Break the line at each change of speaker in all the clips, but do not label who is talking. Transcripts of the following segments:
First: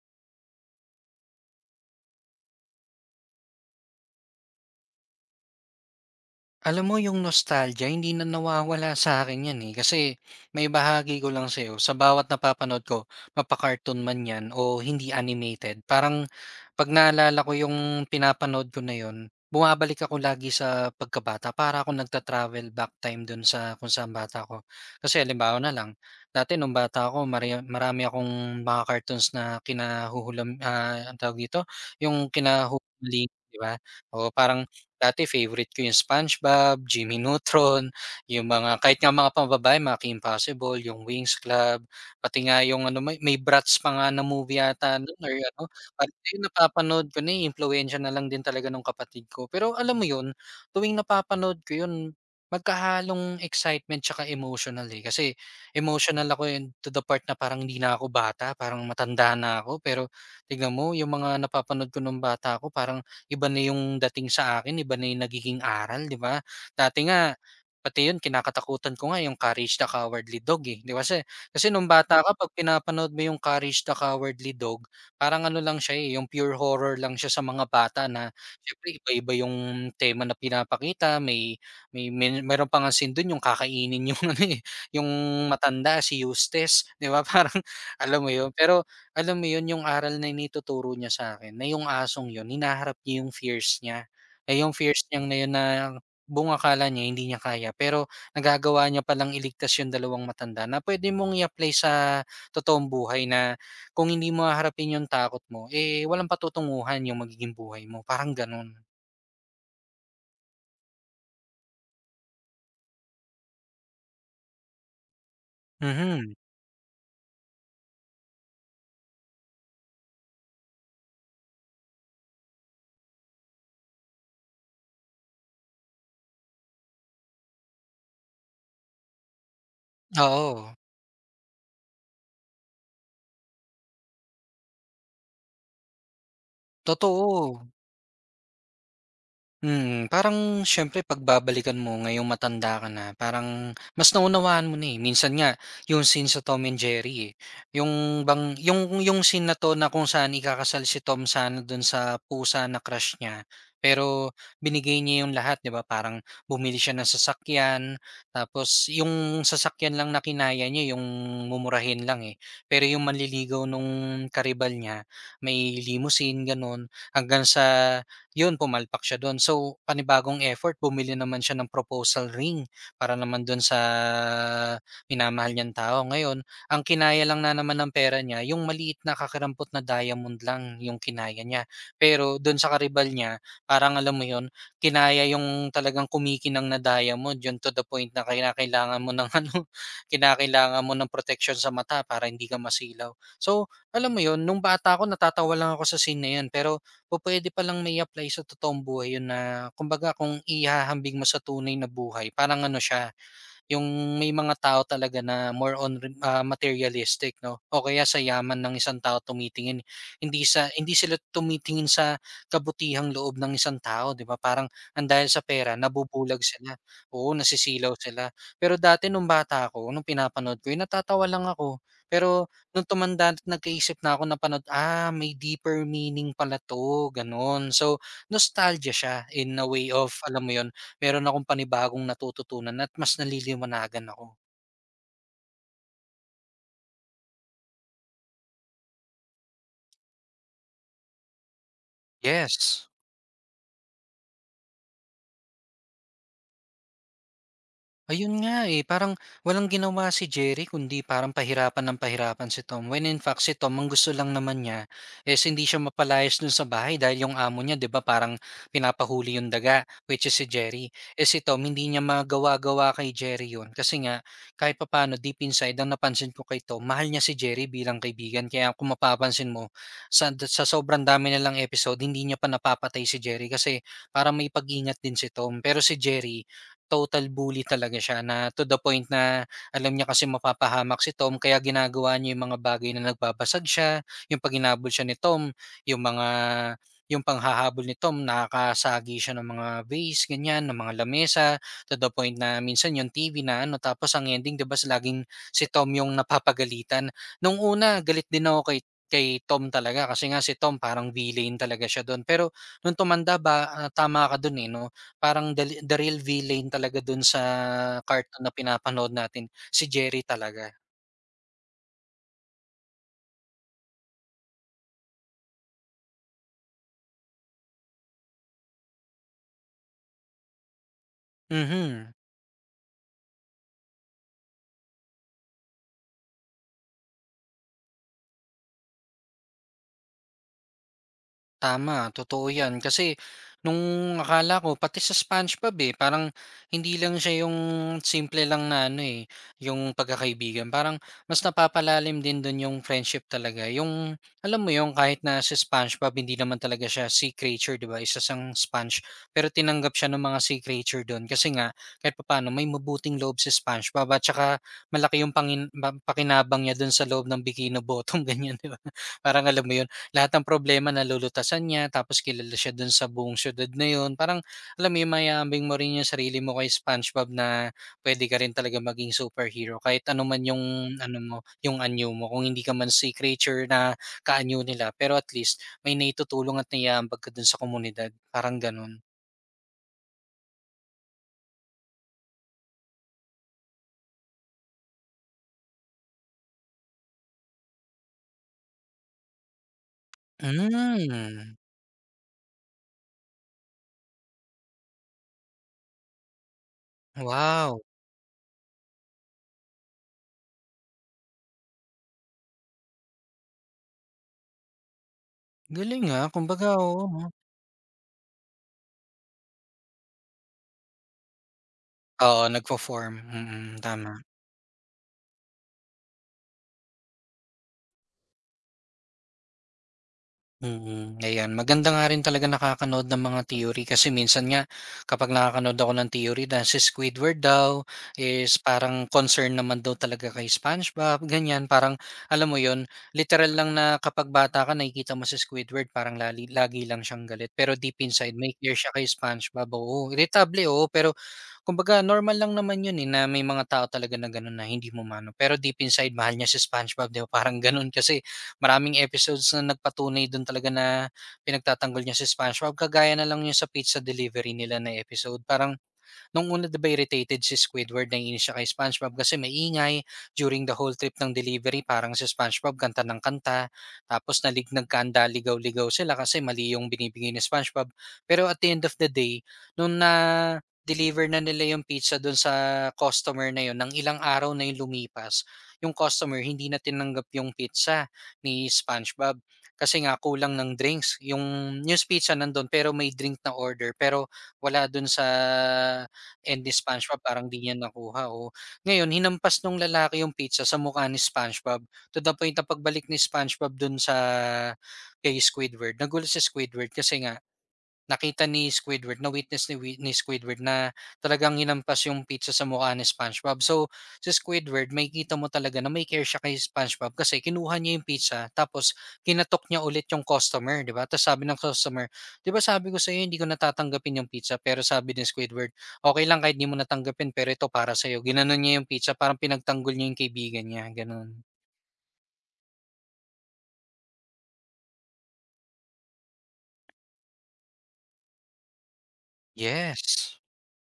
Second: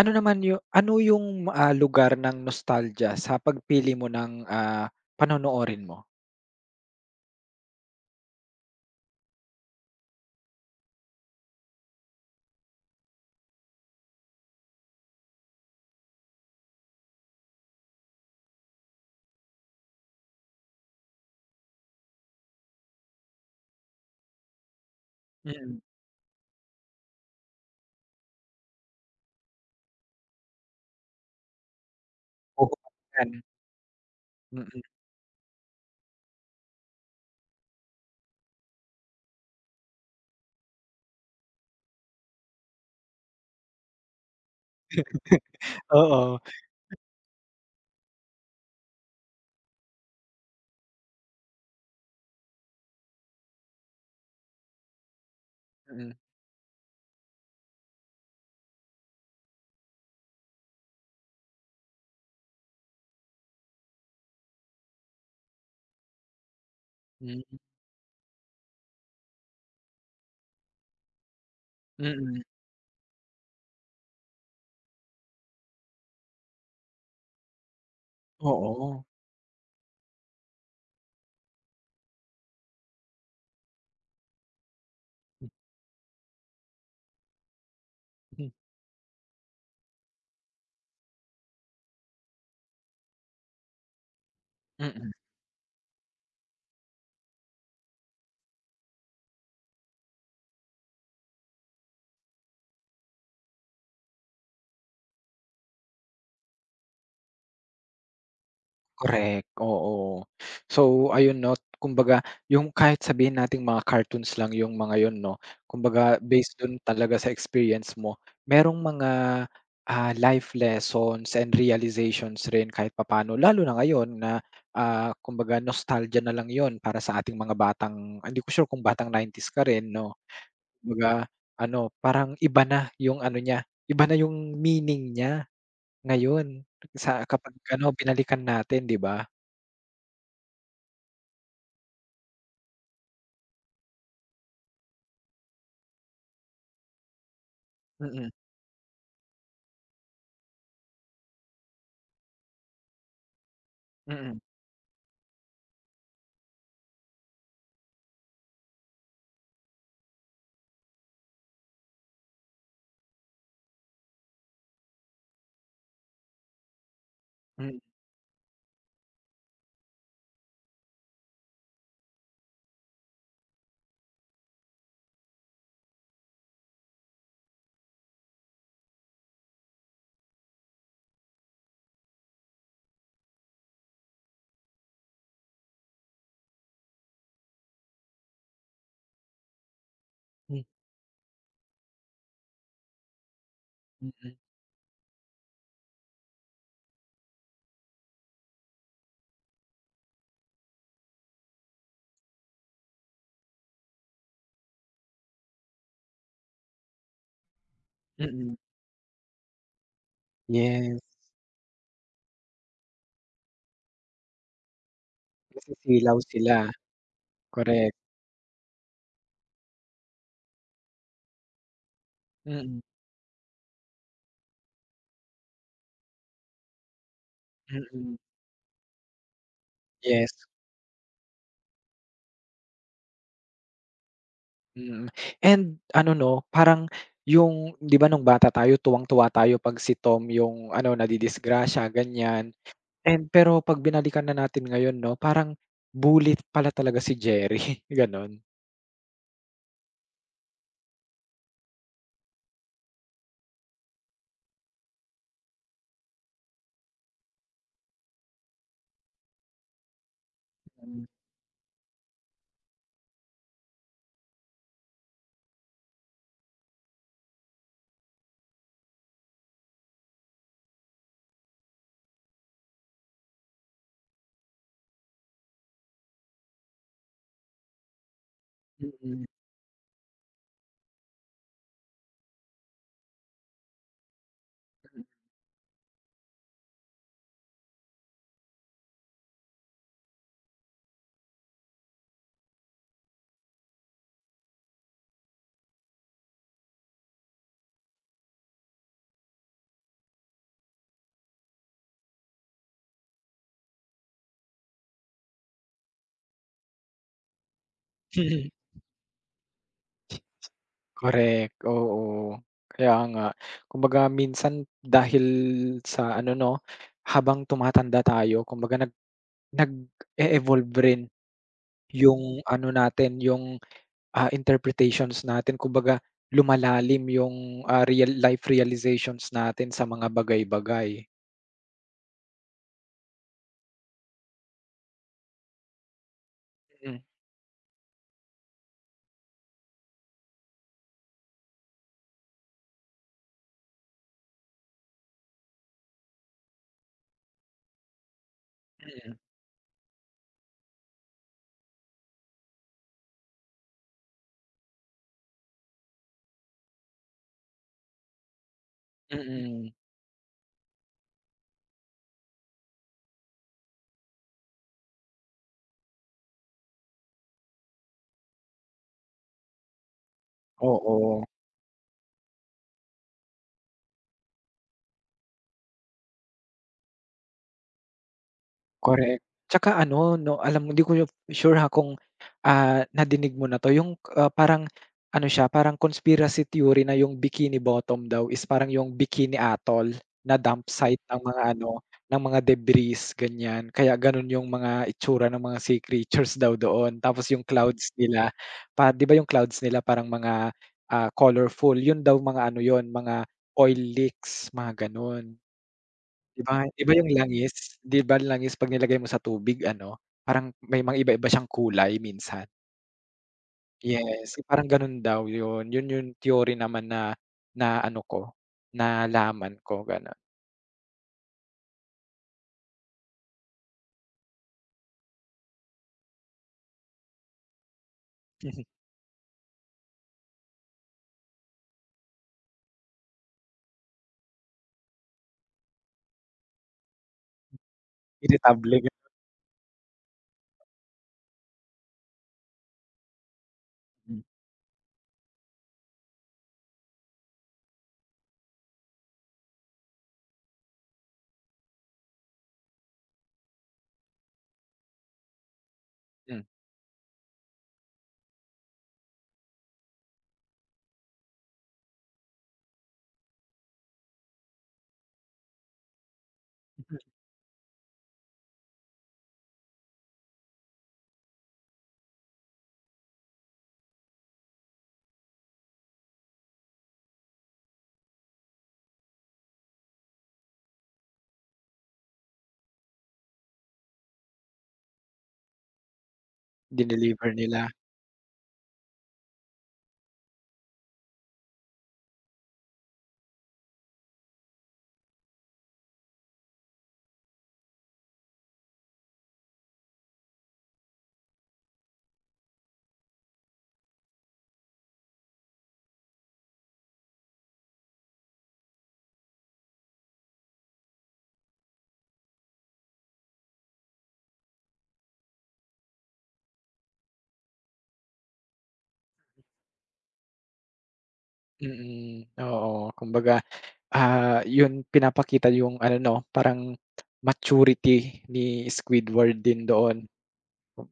Ano naman yung ano yung, lugar ng nostalgia sa pagpili mo ng, panonoorin mo?
Alam mo yung nostalgia hindi na nawawala sa'kin 'yan, eh, kasi may bahagi ko lang sa'yo sa bawat napapanood ko mapa man 'yan o hindi animated parang 'pag naalala ko yung pinapanood ko na 'yun, bumabalik ako lagi sa pagkabata para ako nagta-travel back time dun sa kung saan bata ko. Kasi halimbawa na
Mm.
lang, dati nung bata ako marami akong mga cartoons na kinahuhulam, anong tawag dito, yung kinahuhuling,
Huhukayan,
'di ba? O parang.
mm.
Dati favorite ko yung SpongeBob, Jimmy Neutron, yung mga kahit nga mga pambabae mga Kim Possible, yung Wings Club, pati nga yung ano may Bratz pa nga na movie yata nun or ano, parang
Oo.
ayun napapanood ko na, eh, impluwensiya na lang din talaga ng kapatid ko. Pero alam mo yun, tuwing napapanood ko yun, magkahalong excitement tsaka emotional, eh. Kasi
Mm,
emotional ako yun to the part na parang hindi na ako bata, parang matanda na ako pero tignan mo yung mga napapanood ko nung bata ako parang iba na yung dating sa akin, iba na yung nagiging aral, 'di ba? Dati nga,
hmm,
pati yun kinakatakutan ko nga yung Courage the Cowardly Dog, eh, 'di ba? Kasi kasi nung bata ka
mm.
'pag pinapanood mo yung Courage the Cowardly Dog, parang ano lang siya, eh, yung pure horror lang siya sa mga bata na syempre
Oo.
iba-iba yung tema na pinapakita, may may me meron pa ngang scene dun yung kakainin yung ano, eh, yung matanda si Eustace, 'di ba? Parang alam mo yun,
Mhm.
pero alam mo 'yun, yung aral na naituturo niya sa akin na yung asong 'yun hinaharap niya yung fears niya. Eh, yung fears
Mm.
niyang na 'yun na buong akala niya hindi niya kaya, pero nagagawa niya palang iligtas yung dalawang matanda na pwede mong i-apply sa totoong buhay na kung hindi mo haharapin yung takot mo, eh, walang patutunguhan yung magiging buhay mo, parang gano'n.
Correct, oo. So ayun 'no, kumbaga yung kahit sabihin nating mga cartoons lang yung mga yun 'no, kumbaga
Mhm,
based dun talaga sa experience mo, merong mga, life lessons and realizations rin kahit papaano. Lalo na ngayon na, kumbaga nostalgia na lang yon para sa ating mga batang hindi ko sure kung batang 90s s ka rin 'no.
oo,
Kumbaga ano, parang iba na yung ano niya, iba na yung meaning niya ngayon sa kapag
totoo.
ano, binalikan natin, 'di ba?
Parang siyempre pagbabalikan mo ngayong matanda ka na, parang mas naunawaan mo na, eh. Minsan nga yung scene sa Tom and Jerry, eh, yung
Mm,
bang yung scene na 'to na kung saan ikakasal si Tom sana dun sa pusa na crush niya, pero
mm,
binigay niya yung lahat, 'di ba? Parang bumili siya ng sasakyan, tapos yung sasakyan lang na kinaya niya yung mumurahin lang, eh. Pero yung manliligaw nung karibal niya, may limousine, gano'n. Hanggang
mm,
sa 'yun, pumalpak siya dun. So, panibagong effort bumili naman siya ng proposal ring para naman dun sa minamahal niyang tao. Ngayon, ang kinaya lang na naman ng pera niya yung maliit na kakarampot na diamond lang yung kinaya niya. Pero dun sa karibal niya, parang alam mo 'yun, kinaya yung talagang kumikinang na diamond, yun to the point na kinakailangan mo ng ano,
hmm,
kinakailangan mo ng protection sa mata para hindi ka masilaw. So, alam mo
mm,
'yun, nung bata ako natatawa lang ako sa scene na 'yun, pero pupwede palang mai-apply sa totoong buhay yun na kumbaga kung ihahambing mo sa tunay na buhay parang ano siya, yung may mga tao talaga na more on materialistic 'no, o kaya sa
mm.
yaman ng isang tao tumitingin. Hindi sa hindi
Yes,
sila tumitingin sa kabutihang loob ng isang tao, 'di ba? Parang ang dahil sa pera
nasisilaw
nabubulag
sila,
sila, oo, nasisilaw
correct.
sila. Pero dati nung bata ako, nung pinapanood ko yun, natatawa lang ako. Pero
Mm,
nung tumanda at nagkaisip na ako, na napanood, may deeper meaning pala 'to, gano'n. So
mm.
nostalgia siya in a way of,
Yes,
alam mo yon. Meron akong panibagong natututunan at mas naliliwanagan ako.
mm. And ano 'no, parang yung 'di ba nung bata tayo tuwang-tuwa tayo 'pag si Tom yung ano nadidisgrasya ganyan,
Yes.
and pero 'pag binalikan na natin ngayon 'no, parang bully pala talaga si Jerry, gano'n.
Ayun nga, eh, parang walang ginawa si Jerry kundi parang pahirapan ng pahirapan si Tom. When in fact si Tom ang gusto lang naman niya is hindi siya mapalayas dun sa bahay dahil yung amo niya 'di ba parang pinapahuli yung daga which is si Jerry.
Mm,
Eh si Tom hindi niya magawa-gawa kay Jerry yun kasi nga kahit papaano deep inside ang napansin ko kay Tom mahal niya si Jerry bilang kaibigan kaya kung mapapansin mo sa sobrang dami na lang episode hindi niya pa napapatay si Jerry kasi parang may pag-ingat din si Tom pero si Jerry total bully talaga siya na to the point
mm.
na alam niya kasi mapapahamak si Tom kaya ginagawa niya yung mga bagay na nagbabasag siya, yung 'pag hinabol siya ni Tom, yung mga yung panghahabol ni Tom nakakasagi siya ng mga vase, ganyan, ng mga lamesa, to the point na minsan yung TV na ano tapos ang ending 'di ba laging si Tom yung napapagalitan. Nung una galit din ako kay Tom talaga kasi nga si Tom parang villain talaga siya dun pero nung tumanda ba, tama ka dun, eh, 'no? Parang the real villain talaga dun sa cartoon na pinapanood natin, si Jerry talaga.
Correct, oo. Kaya nga. Kumbaga minsan dahil sa ano 'no, habang tumatanda tayo kumbaga nag-e-evolve rin
Mhm.
yung ano natin, yung, interpretations natin. Kumbaga lumalalim yung, real life realizations natin sa mga bagay-bagay.
Tama, totoo 'yan. Kasi nung akala ko pati sa SpongeBob, eh, parang hindi
Mm,
lang siya yung simple lang na ano, eh, yung pagkakaibigan. Parang mas napapalalim din dun yung friendship talaga. Yung alam mo yung kahit na si SpongeBob hindi naman talaga siya sea creature, 'di ba, isa siyang
mm,
sponge.
mm.
Pero tinanggap siya ng mga sea creature dun kasi nga kahit papaano may mabuting loob si SpongeBob at saka malaki yung pakinabang niya dun sa loob ng Bikini Bottom, ganyan, 'di ba? Parang alam
Mm.
mo yun lahat ng problema nalulutasan niya tapos kilala siya dun sa buong siyudad na yun. Parang alam mo yun, mayambing mo rin yung sarili mo kay SpongeBob na pwede ka rin talaga maging superhero kahit ano man yung ano
Oo.
mo, yung anyo mo. Kung hindi ka man sea creature na kaanyo nila, pero at least may naitutulong at naihahambag ka dun sa komunidad, parang ganun.
Correct. Tsaka ano 'no, alam mo, 'di ko sure ha kung, nadinig mo na 'to, yung, parang ano siya, parang conspiracy theory na yung Bikini Bottom daw is parang yung Bikini Atoll na dump site ng mga
Hmm,
ano, ng mga debris, ganyan. Kaya gano'n yung mga itsura ng mga sea creatures daw doon. Tapos yung
wow,
clouds nila, pa 'di ba yung clouds nila parang mga, colorful, yun daw mga ano yun, mga oil leaks, mga gano'n.
galing, ah. Kumbaga
'Di ba
oo
yung
'no.
langis, 'di ba langis 'pag nilagay mo sa tubig ano, parang may mga iba-iba siyang kulay
Oo,
minsan.
nagfo-form, tama.
Yes, parang gano'n daw yun, yun yung theory naman na na ano ko, nalaman ko gano'n.
Mm, ayan. Maganda nga rin talaga nakakanood ng mga theory kasi minsan nga kapag nakakanood ako ng theory na si Squidward daw is parang concern naman daw talaga kay SpongeBob, ganyan. Parang alam mo 'yon, literal lang na kapag bata ka nakikita mo si Squidward parang lagi lang siyang galit. Pero deep inside may care
Veritable
siya kay SpongeBob. Oo, irritable eh, oo, pero kumbaga normal lang naman 'yun eh na may mga tao talaga
gano'n,
na gano'n na hindi mo mano. Pero deep inside mahal niya si SpongeBob, 'di ba? Parang gano'n kasi maraming episodes na nagpatunay dun talaga na pinagtatanggol niya si SpongeBob, kagaya na lang yung sa pizza delivery nila na episode. Parang nung una 'di ba irritated si Squidward, naiinis siya kay SpongeBob kasi maingay during the whole trip ng delivery parang si SpongeBob kanta ng kanta, tapos nalignag kanda ang daligaw-ligaw sila kasi mali yung
hmm,
binibigay ni SpongeBob. Pero at the end of the day, nung na-deliver na nila yung pizza dun sa customer na yun, ng ilang araw na yung lumipas, yung customer hindi na tinanggap yung pizza ni SpongeBob kasi nga kulang ng drinks. Yung pizza nandun pero may drink na order pero wala dun sa and ni SpongeBob
dineliver
parang 'di
nila,
niya nakuha o ngayon hinampas nung lalaki yung pizza sa mukha ni SpongeBob to the point na pagbalik ni SpongeBob dun sa kay Squidward nagulat si Squidward kasi nga Nakita ni Squidward na-witness ni Squidward na talagang hinampas yung pizza sa mukha ni SpongeBob. So, si Squidward may kita mo talaga na may care siya kay SpongeBob kasi kinuha niya yung pizza tapos kinatok niya ulit yung customer, 'di ba? Tapos sabi ng customer, "'Di ba sabi ko sa'yo hindi ko na tatanggapin yung pizza." Pero sabi ni Squidward, okay lang kahit 'di mo na tanggapin pero ito para sa iyo. Ginanon niya yung pizza, parang pinagtanggol niya yung kaibigan niya, gano'n.
mm, oo. Kumbaga, yun pinapakita yung ano 'no, parang maturity ni Squidward din doon,
Yes.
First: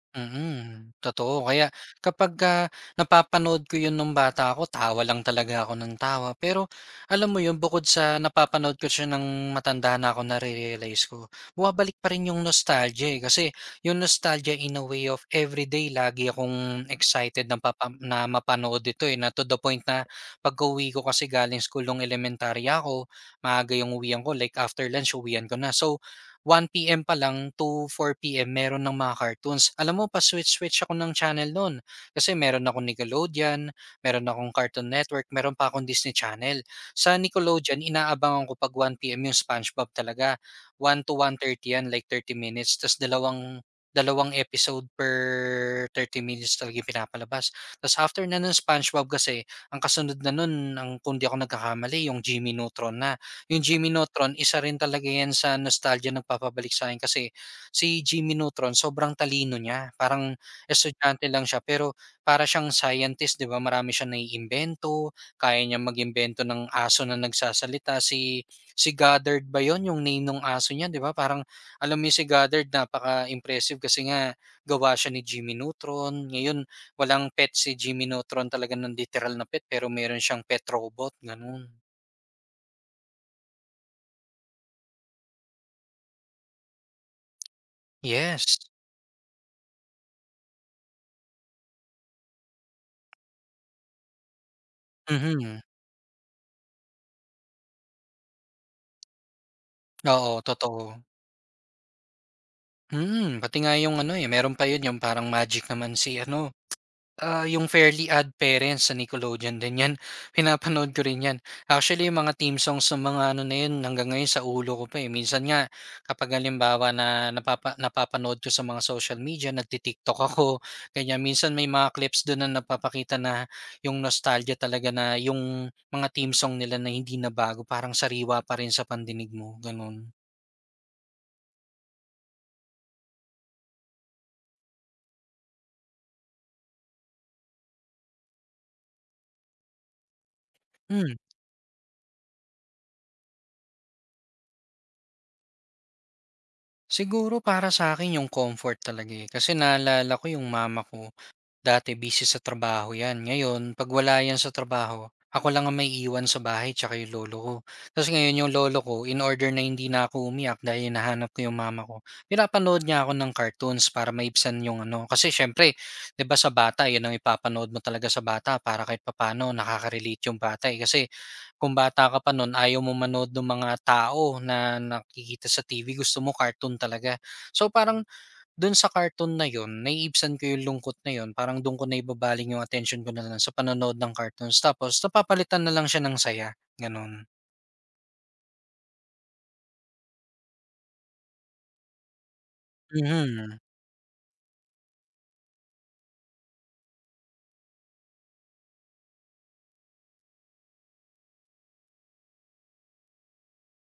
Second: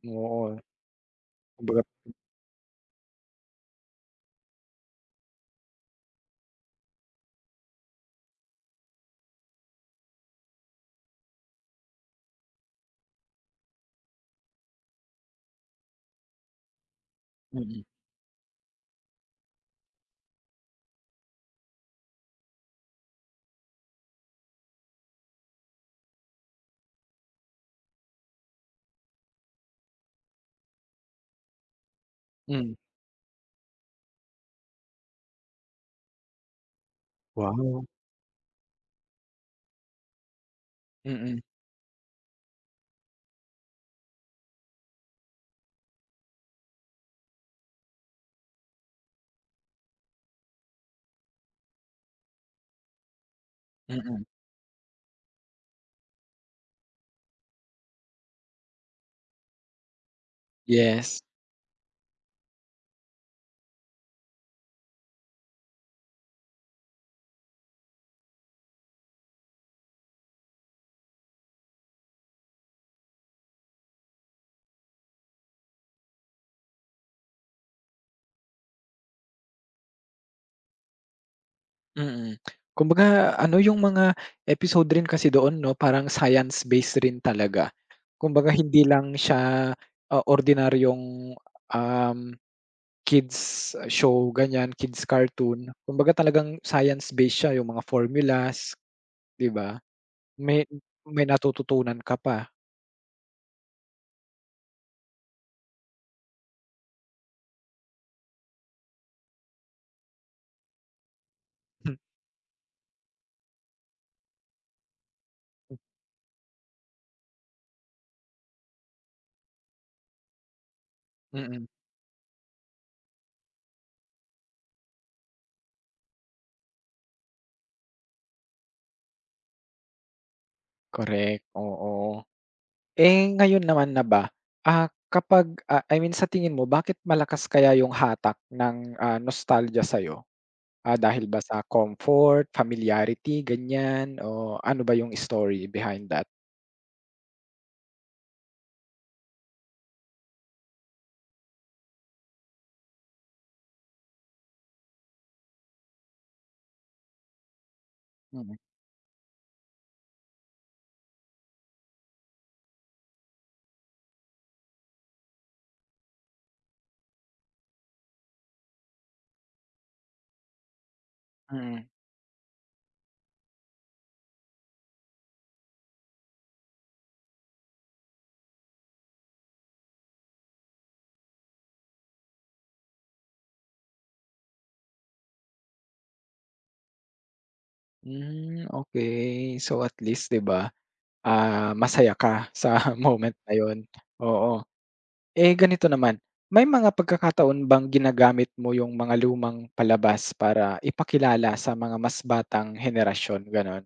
oo.
Mm, totoo. Kaya
Kumbaga
kapagka napapanood ko 'yun nung bata ako, tawa lang talaga ako ng tawa. Pero alam mo 'yun, bukod sa napapanood ko siya ng matanda na ako, nare-realize ko, bumabalik pa rin yung nostalgia, eh. Kasi yung nostalgia in a way of everyday, lagi akong excited na,
mm,
papa na mapanood ito, eh, na to the point na pagka-uwi ko kasi galing school nung elementarya ako, maaga yung uwian ko, like after lunch uwian ko na. So 1:00 PM pa lang to 4:00 PM meron ng mga cartoons. Alam mo pa-switch-switch ako ng channel nun, kasi meron
hmm,
akong Nickelodeon, meron akong Cartoon Network, meron pa akong Disney Channel. Sa Nickelodeon
wow,
inaabangan ko 'pag 1:00 PM yung SpongeBob talaga, 1 to
mm,
1:30 yan like 30 minutes ta's dalawang dalawang episode per 30 minutes talaga yung pinapalabas. Ta's after na nun SpongeBob kasi ang kasunod na nun ang kung di ako nagkakamali yung Jimmy Neutron na. Yung Jimmy
mm.
Neutron isa rin talaga 'yan sa nostalgia nagpapabalik sa'kin kasi si Jimmy Neutron sobrang talino niya, parang
Yes,
estudyante lang siya pero para siyang scientist 'di ba, marami siyang naiimbento, kaya niya mag-imbento ng aso na nagsasalita. Si si Goddard ba 'yun yung name nung aso niya, 'di ba, parang alam mo 'yun, si Goddard napaka-impressive kasi nga gawa siya ni Jimmy Neutron. Ngayon walang pet si Jimmy Neutron talaga ng literal na pet, pero meron siyang pet robot, gano'n.
mm. Kumbaga ano yung mga episode rin kasi doon 'no, parang science based rin talaga. Kumbaga
Yes.
hindi lang siya, ordinaryong, um, kids show ganyan, kids
Mhm.
cartoon. Kumbaga talagang science based siya, yung mga formulas, 'di ba?
Oo,
May
totoo.
may natututunan ka pa.
Mm, pati nga yung ano, eh, meron pa yun yung parang magic naman si ano, ah, yung Fairly Odd Parents sa Nickelodeon din yan, pinapanood ko rin yan. Actually yung mga theme songs ng mga ano na yun hanggang ngayon sa ulo ko pa, eh. Minsan nga kapag halimbawa na napapanood ko sa mga social media, nagti-TikTok ako, ganyan. Minsan may
Mm,
mga clips dun na napapakita na yung nostalgia talaga, na yung mga theme song nila na hindi na bago, parang sariwa pa rin sa pandinig mo, ganun.
correct, oo. Eh, ngayon naman na ba, kapag, I mean sa tingin mo bakit malakas kaya yung hatak ng, nostalgia sa'yo? Ah,
Mm.
dahil ba sa comfort, familiarity, ganyan o ano ba yung story behind that?
Siguro para sa akin yung comfort talaga, eh, kasi naalala ko yung mama ko. Dati busy sa trabaho 'yan. Ngayon 'pag wala 'yan sa trabaho, ako lang ang may iwan sa bahay tsaka yung lolo ko. Tapos ngayon yung
Mm,
lolo ko in order na hindi na ako umiyak dahil hinahanap ko yung mama ko, pinapanood niya ako ng cartoons para maibsan yung ano, kasi siyempre 'di ba, sa bata 'yun ang ipapanood mo talaga, sa bata para kahit papano nakaka-relate yung bata, eh. Kasi kung
mm.
bata ka pa nun, ayaw mo manood nung mga tao na nakikita sa TV, gusto mo cartoon talaga. So parang dun sa cartoon na yun, naiibsan ko yung lungkot na yun, parang dun ko naibabaling yung attention ko na lang, sa panonood ng cartoons tapos napapalitan na lang siya ng saya, ganun.
Hmm, okay. So, at least 'di ba, masaya ka sa moment na
Mhm.
yun, oo. Eh, ganito naman, may mga pagkakataon bang ginagamit mo yung mga lumang palabas para ipakilala sa mga mas batang henerasyon, gano'n?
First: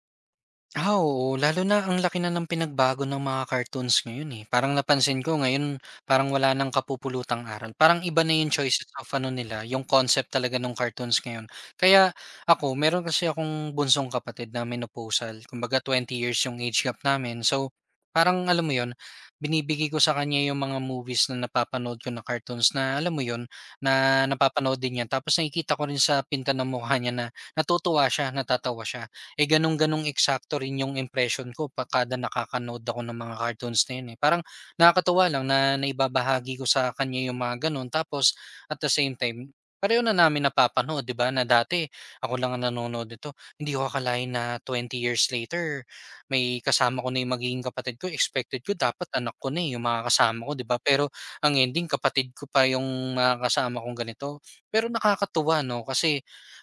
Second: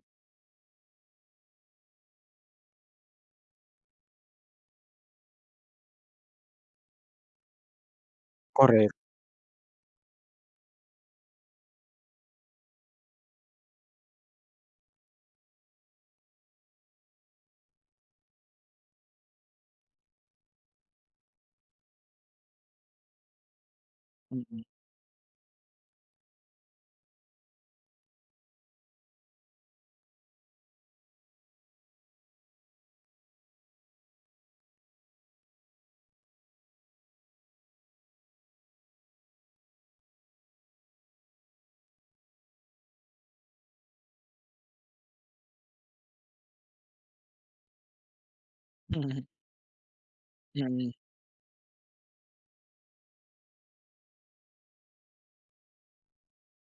Ah, oo. Lalo na ang laki na ng pinagbago ng mga cartoons ngayon, eh. Parang napansin ko ngayon, parang wala ng kapupulutang aral. Parang iba na yung choices
Korek.
of ano nila, yung concept talaga ng cartoons ngayon. Kaya ako, meron kasi akong bunsong kapatid na menopausal. Kumbaga 20 years yung age gap namin. So parang alam mo yon, binibigay ko sa kanya yung mga movies na napapanood ko, na cartoons na alam mo yon, na
Mm.
napapanood din niya. Tapos nakikita ko rin sa pinta ng mukha niya na natutuwa siya, natatawa siya. Eh, gano'n-gano'ng eksakto rin 'yung impression ko pa kada nakakanood ako ng mga cartoons na 'yun, eh. Parang nakakatuwa lang na naibabahagi ko sa kanya 'yung mga gano'n tapos at the same time, pareho na namin napapanood, 'di ba, na dati ako lang ang nanonood nito. Hindi ko akalain na 20 years later may kasama ko na 'yung magiging kapatid ko. Expected ko dapat
Mm.
anak ko na, eh, 'yung mga kasama ko, 'di ba?
Mm.
Pero ang ending, kapatid ko pa 'yung mga kasama kong ganito. Pero nakakatuwa 'no, kasi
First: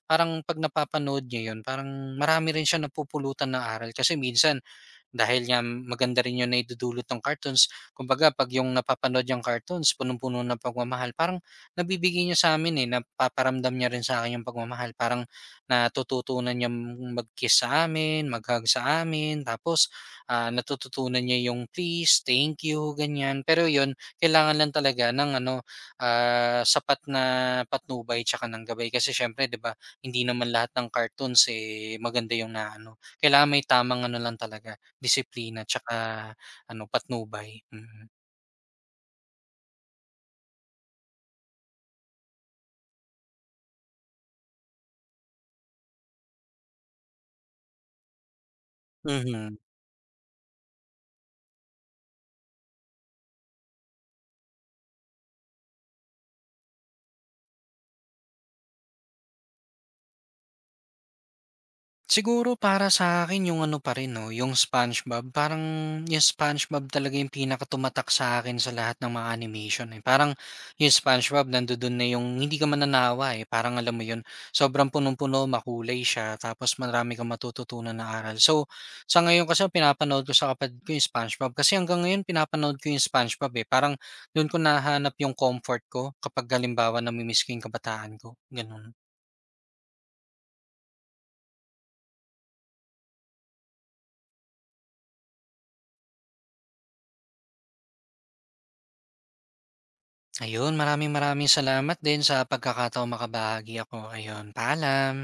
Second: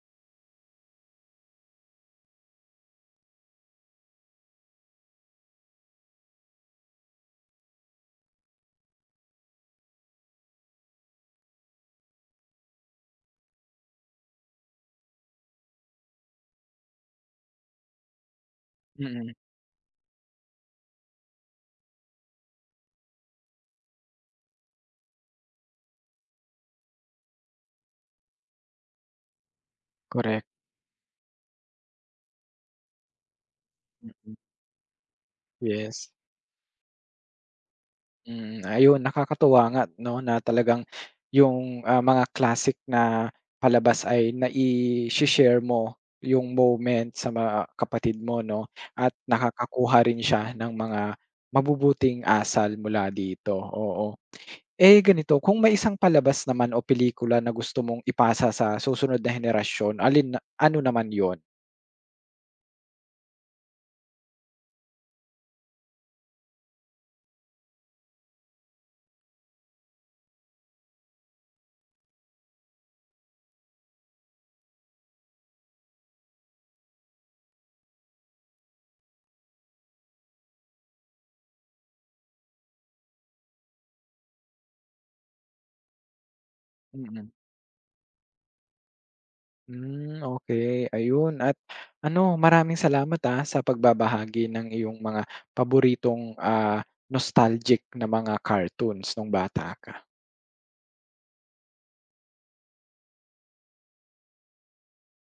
parang 'pag napapanood niya 'yun, parang marami rin siyang napupulutan ng aral, kasi minsan dahil nga maganda rin yung naidudulot ng cartoons. Kumbaga 'pag yung napapanood yung cartoons punong-puno ng pagmamahal, parang nabibigay niya sa amin, eh, napaparamdam niya rin sa'kin yung pagmamahal. Parang natututunan niyang mag-kiss sa amin, mag-hug sa
Mm.
amin, tapos, ah, natututunan niya yung please, thank you, ganyan. Pero yun, kailangan lang talaga ng ano, ah, sapat na patnubay tsaka ng gabay. Kasi siyempre 'di ba, hindi
Correct.
naman lahat ng cartoons, eh, maganda yung na ano. Kailangan may tamang ano
Mm.
lang talaga, disiplina 'tsaka
Yes.
ano, patnubay, mm.
Mm, ayun nakakatuwa nga 'no, na talagang yung, mga classic na palabas ay nai-she-share mo yung moment sa mga kapatid mo 'no, at
Mhm.
nakakakuha rin siya ng mga mabubuting asal mula dito, oo. Eh, ganito kung may isang palabas naman o pelikula na gusto mong ipasa sa susunod na henerasyon, alin na ano naman yun?
Siguro para sa akin yung ano pa rin 'no, yung SpongeBob. Parang yung SpongeBob talaga yung pinakatumatak sa akin sa lahat ng mga animation, eh. Parang yung SpongeBob nandodo'n na, yung hindi ka mananawa, eh, parang alam mo yun, sobrang punong-puno, makulay siya, tapos marami kang matututunan na aral. So sa ngayon kasi pinapanood ko sa kapatid ko yung SpongeBob, kasi hanggang ngayon pinapanood ko yung SpongeBob, eh. Parang dun ko nahanap yung comfort ko kapag halimbawa
Mm.
nami-miss ko yung kabataan ko, gano'n.
Hmm, okay. Ayun at ano maraming salamat, sa pagbabahagi ng iyong mga paboritong, nostalgic na mga cartoons nung bata ka.
Ayun, maraming maraming salamat din sa pagkakataong makabahagi ako. Ayun, paalam.